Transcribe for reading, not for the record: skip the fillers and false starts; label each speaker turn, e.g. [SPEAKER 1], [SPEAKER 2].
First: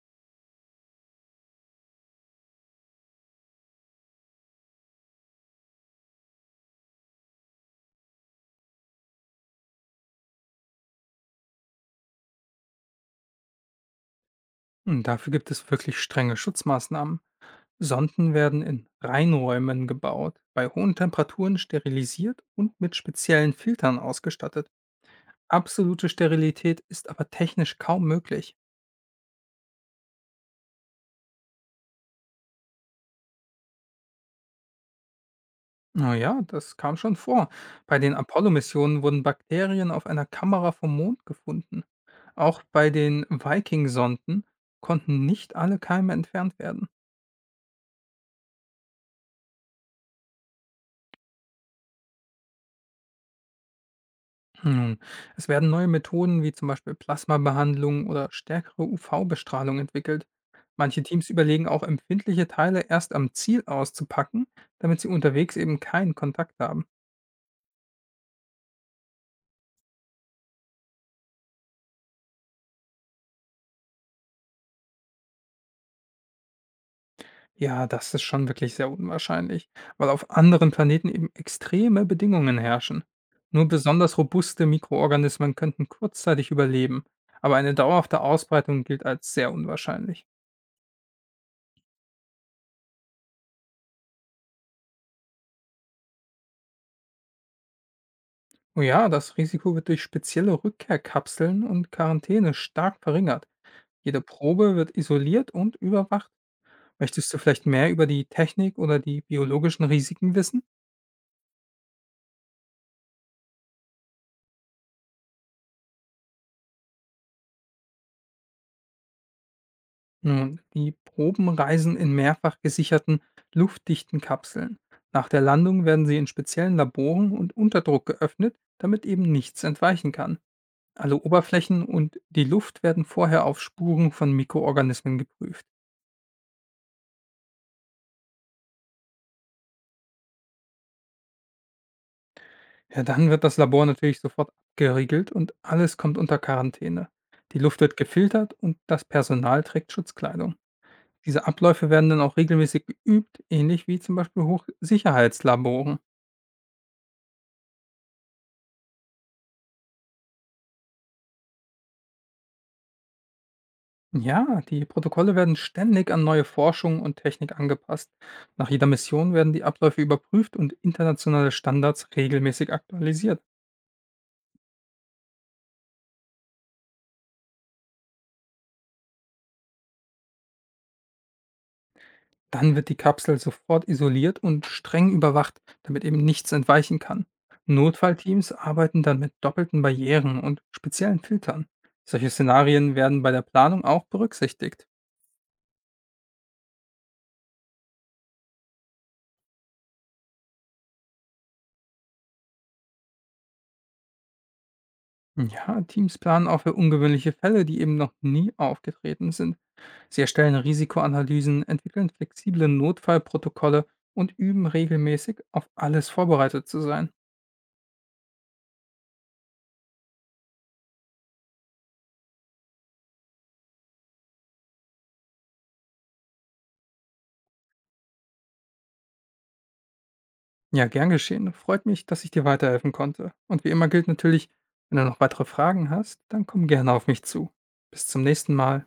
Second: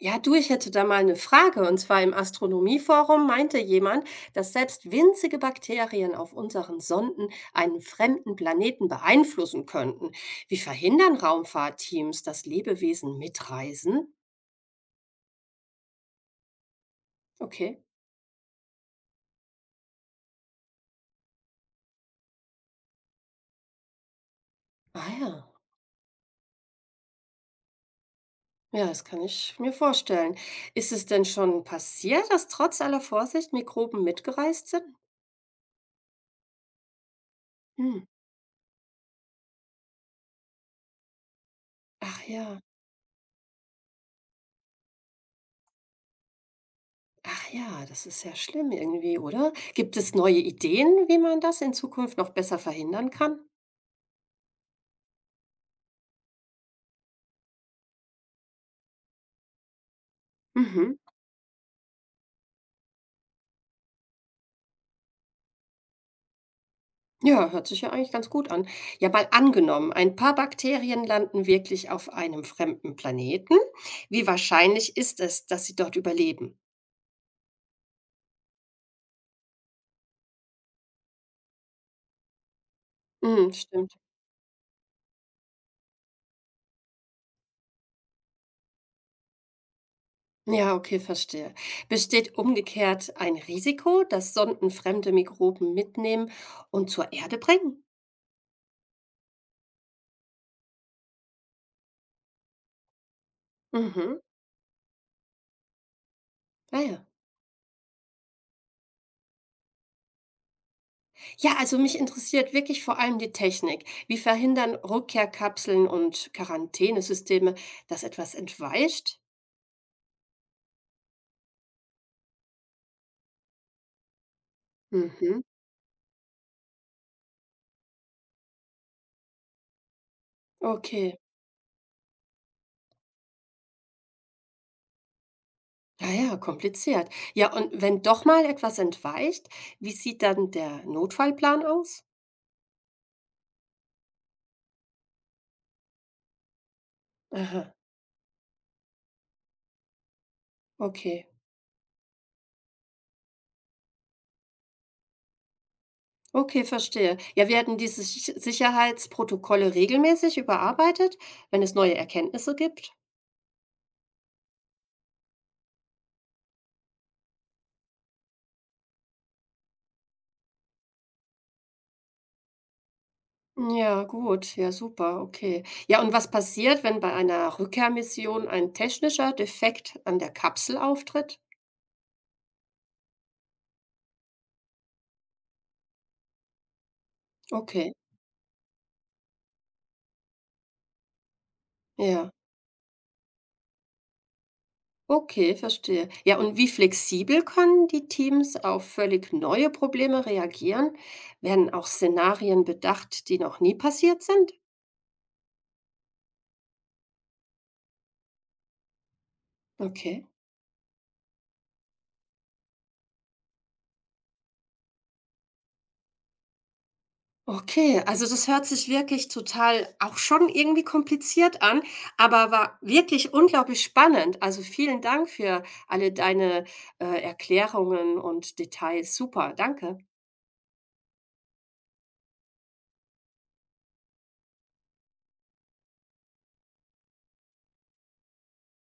[SPEAKER 1] Ja, du, ich hätte da mal eine Frage. Und zwar im Astronomieforum meinte jemand, dass selbst winzige Bakterien auf unseren Sonden einen fremden Planeten beeinflussen könnten. Wie verhindern Raumfahrtteams, dass Lebewesen mitreisen?
[SPEAKER 2] Hm, dafür gibt es wirklich strenge Schutzmaßnahmen.
[SPEAKER 1] Okay.
[SPEAKER 2] Sonden werden in Reinräumen gebaut, bei hohen Temperaturen sterilisiert und mit speziellen Filtern ausgestattet.
[SPEAKER 1] Ah ja.
[SPEAKER 2] Absolute Sterilität ist aber technisch kaum möglich.
[SPEAKER 1] Ja, das kann ich mir vorstellen. Ist es denn schon passiert, dass trotz aller Vorsicht Mikroben mitgereist sind?
[SPEAKER 2] Naja, das kam schon vor. Bei
[SPEAKER 1] Hm.
[SPEAKER 2] den Apollo-Missionen wurden Bakterien auf einer Kamera vom Mond gefunden.
[SPEAKER 1] Ach ja.
[SPEAKER 2] Auch bei den Viking-Sonden konnten nicht alle Keime entfernt werden.
[SPEAKER 1] Ach ja, das ist ja schlimm irgendwie, oder? Gibt es neue Ideen, wie man das in Zukunft noch besser verhindern kann?
[SPEAKER 2] Nun, es werden neue Methoden wie zum Beispiel Plasmabehandlung oder stärkere UV-Bestrahlung entwickelt.
[SPEAKER 1] Mhm.
[SPEAKER 2] Manche Teams überlegen auch, empfindliche Teile erst am Ziel auszupacken, damit sie unterwegs eben keinen Kontakt haben.
[SPEAKER 1] Ja, hört sich ja eigentlich ganz gut an. Ja, mal angenommen, ein paar Bakterien landen wirklich auf einem fremden Planeten. Wie wahrscheinlich ist es, dass sie dort überleben?
[SPEAKER 2] Ja, das ist schon wirklich sehr unwahrscheinlich, weil auf anderen Planeten eben extreme Bedingungen herrschen.
[SPEAKER 1] Mhm,
[SPEAKER 2] Nur
[SPEAKER 1] stimmt.
[SPEAKER 2] besonders robuste Mikroorganismen könnten kurzzeitig überleben, aber eine dauerhafte Ausbreitung gilt als sehr unwahrscheinlich.
[SPEAKER 1] Ja, okay, verstehe. Besteht umgekehrt ein Risiko, dass Sonden fremde Mikroben mitnehmen und zur Erde bringen?
[SPEAKER 2] Oh ja, das Risiko wird durch spezielle Rückkehrkapseln und Quarantäne stark verringert.
[SPEAKER 1] Mhm.
[SPEAKER 2] Jede Probe wird isoliert und überwacht.
[SPEAKER 1] Ah ja.
[SPEAKER 2] Möchtest du vielleicht mehr über die Technik oder die biologischen Risiken wissen?
[SPEAKER 1] Ja, also mich interessiert wirklich vor allem die Technik. Wie verhindern Rückkehrkapseln und Quarantänesysteme, dass etwas entweicht?
[SPEAKER 2] Nun, die Proben reisen in mehrfach gesicherten, luftdichten Kapseln. Nach der
[SPEAKER 1] Mhm.
[SPEAKER 2] Landung werden sie in speziellen Laboren und unter Druck geöffnet, damit eben nichts entweichen kann. Alle
[SPEAKER 1] Okay.
[SPEAKER 2] Oberflächen und die Luft werden vorher auf Spuren von Mikroorganismen geprüft.
[SPEAKER 1] Ja, ja, kompliziert. Ja, und wenn doch mal etwas entweicht, wie sieht dann der Notfallplan aus?
[SPEAKER 2] Ja, dann wird das Labor natürlich sofort abgeriegelt und alles kommt unter Quarantäne. Die
[SPEAKER 1] Aha,
[SPEAKER 2] Luft wird gefiltert und das Personal trägt Schutzkleidung.
[SPEAKER 1] okay.
[SPEAKER 2] Diese Abläufe werden dann auch regelmäßig geübt, ähnlich wie zum Beispiel Hochsicherheitslaboren.
[SPEAKER 1] Okay, verstehe. Ja, werden diese Sicherheitsprotokolle regelmäßig überarbeitet, wenn es neue Erkenntnisse gibt?
[SPEAKER 2] Ja, die Protokolle werden ständig an neue Forschung und Technik angepasst. Nach jeder Mission werden die Abläufe überprüft und internationale Standards regelmäßig aktualisiert.
[SPEAKER 1] Ja, gut. Ja, super. Okay. Ja, und was passiert, wenn bei einer Rückkehrmission ein technischer Defekt an der Kapsel auftritt?
[SPEAKER 2] Dann wird die Kapsel sofort isoliert und streng überwacht, damit eben nichts entweichen kann.
[SPEAKER 1] Okay.
[SPEAKER 2] Notfallteams arbeiten dann mit doppelten Barrieren und speziellen Filtern. Solche
[SPEAKER 1] Ja.
[SPEAKER 2] Szenarien werden bei der Planung auch berücksichtigt.
[SPEAKER 1] Okay, verstehe. Ja, und wie flexibel können die Teams auf völlig neue Probleme reagieren? Werden auch Szenarien bedacht, die noch nie passiert sind?
[SPEAKER 2] Ja, Teams planen auch für ungewöhnliche Fälle, die eben noch nie aufgetreten sind. Sie
[SPEAKER 1] Okay.
[SPEAKER 2] erstellen Risikoanalysen, entwickeln flexible Notfallprotokolle und üben regelmäßig, auf alles vorbereitet zu sein.
[SPEAKER 1] Okay, also das hört sich wirklich total auch schon irgendwie kompliziert an, aber war wirklich unglaublich spannend. Also vielen Dank für alle deine Erklärungen und Details. Super, danke.
[SPEAKER 2] Ja, gern geschehen. Freut mich, dass ich dir weiterhelfen konnte. Und wie immer gilt natürlich, wenn du noch weitere Fragen hast, dann komm gerne auf mich zu. Bis zum nächsten Mal.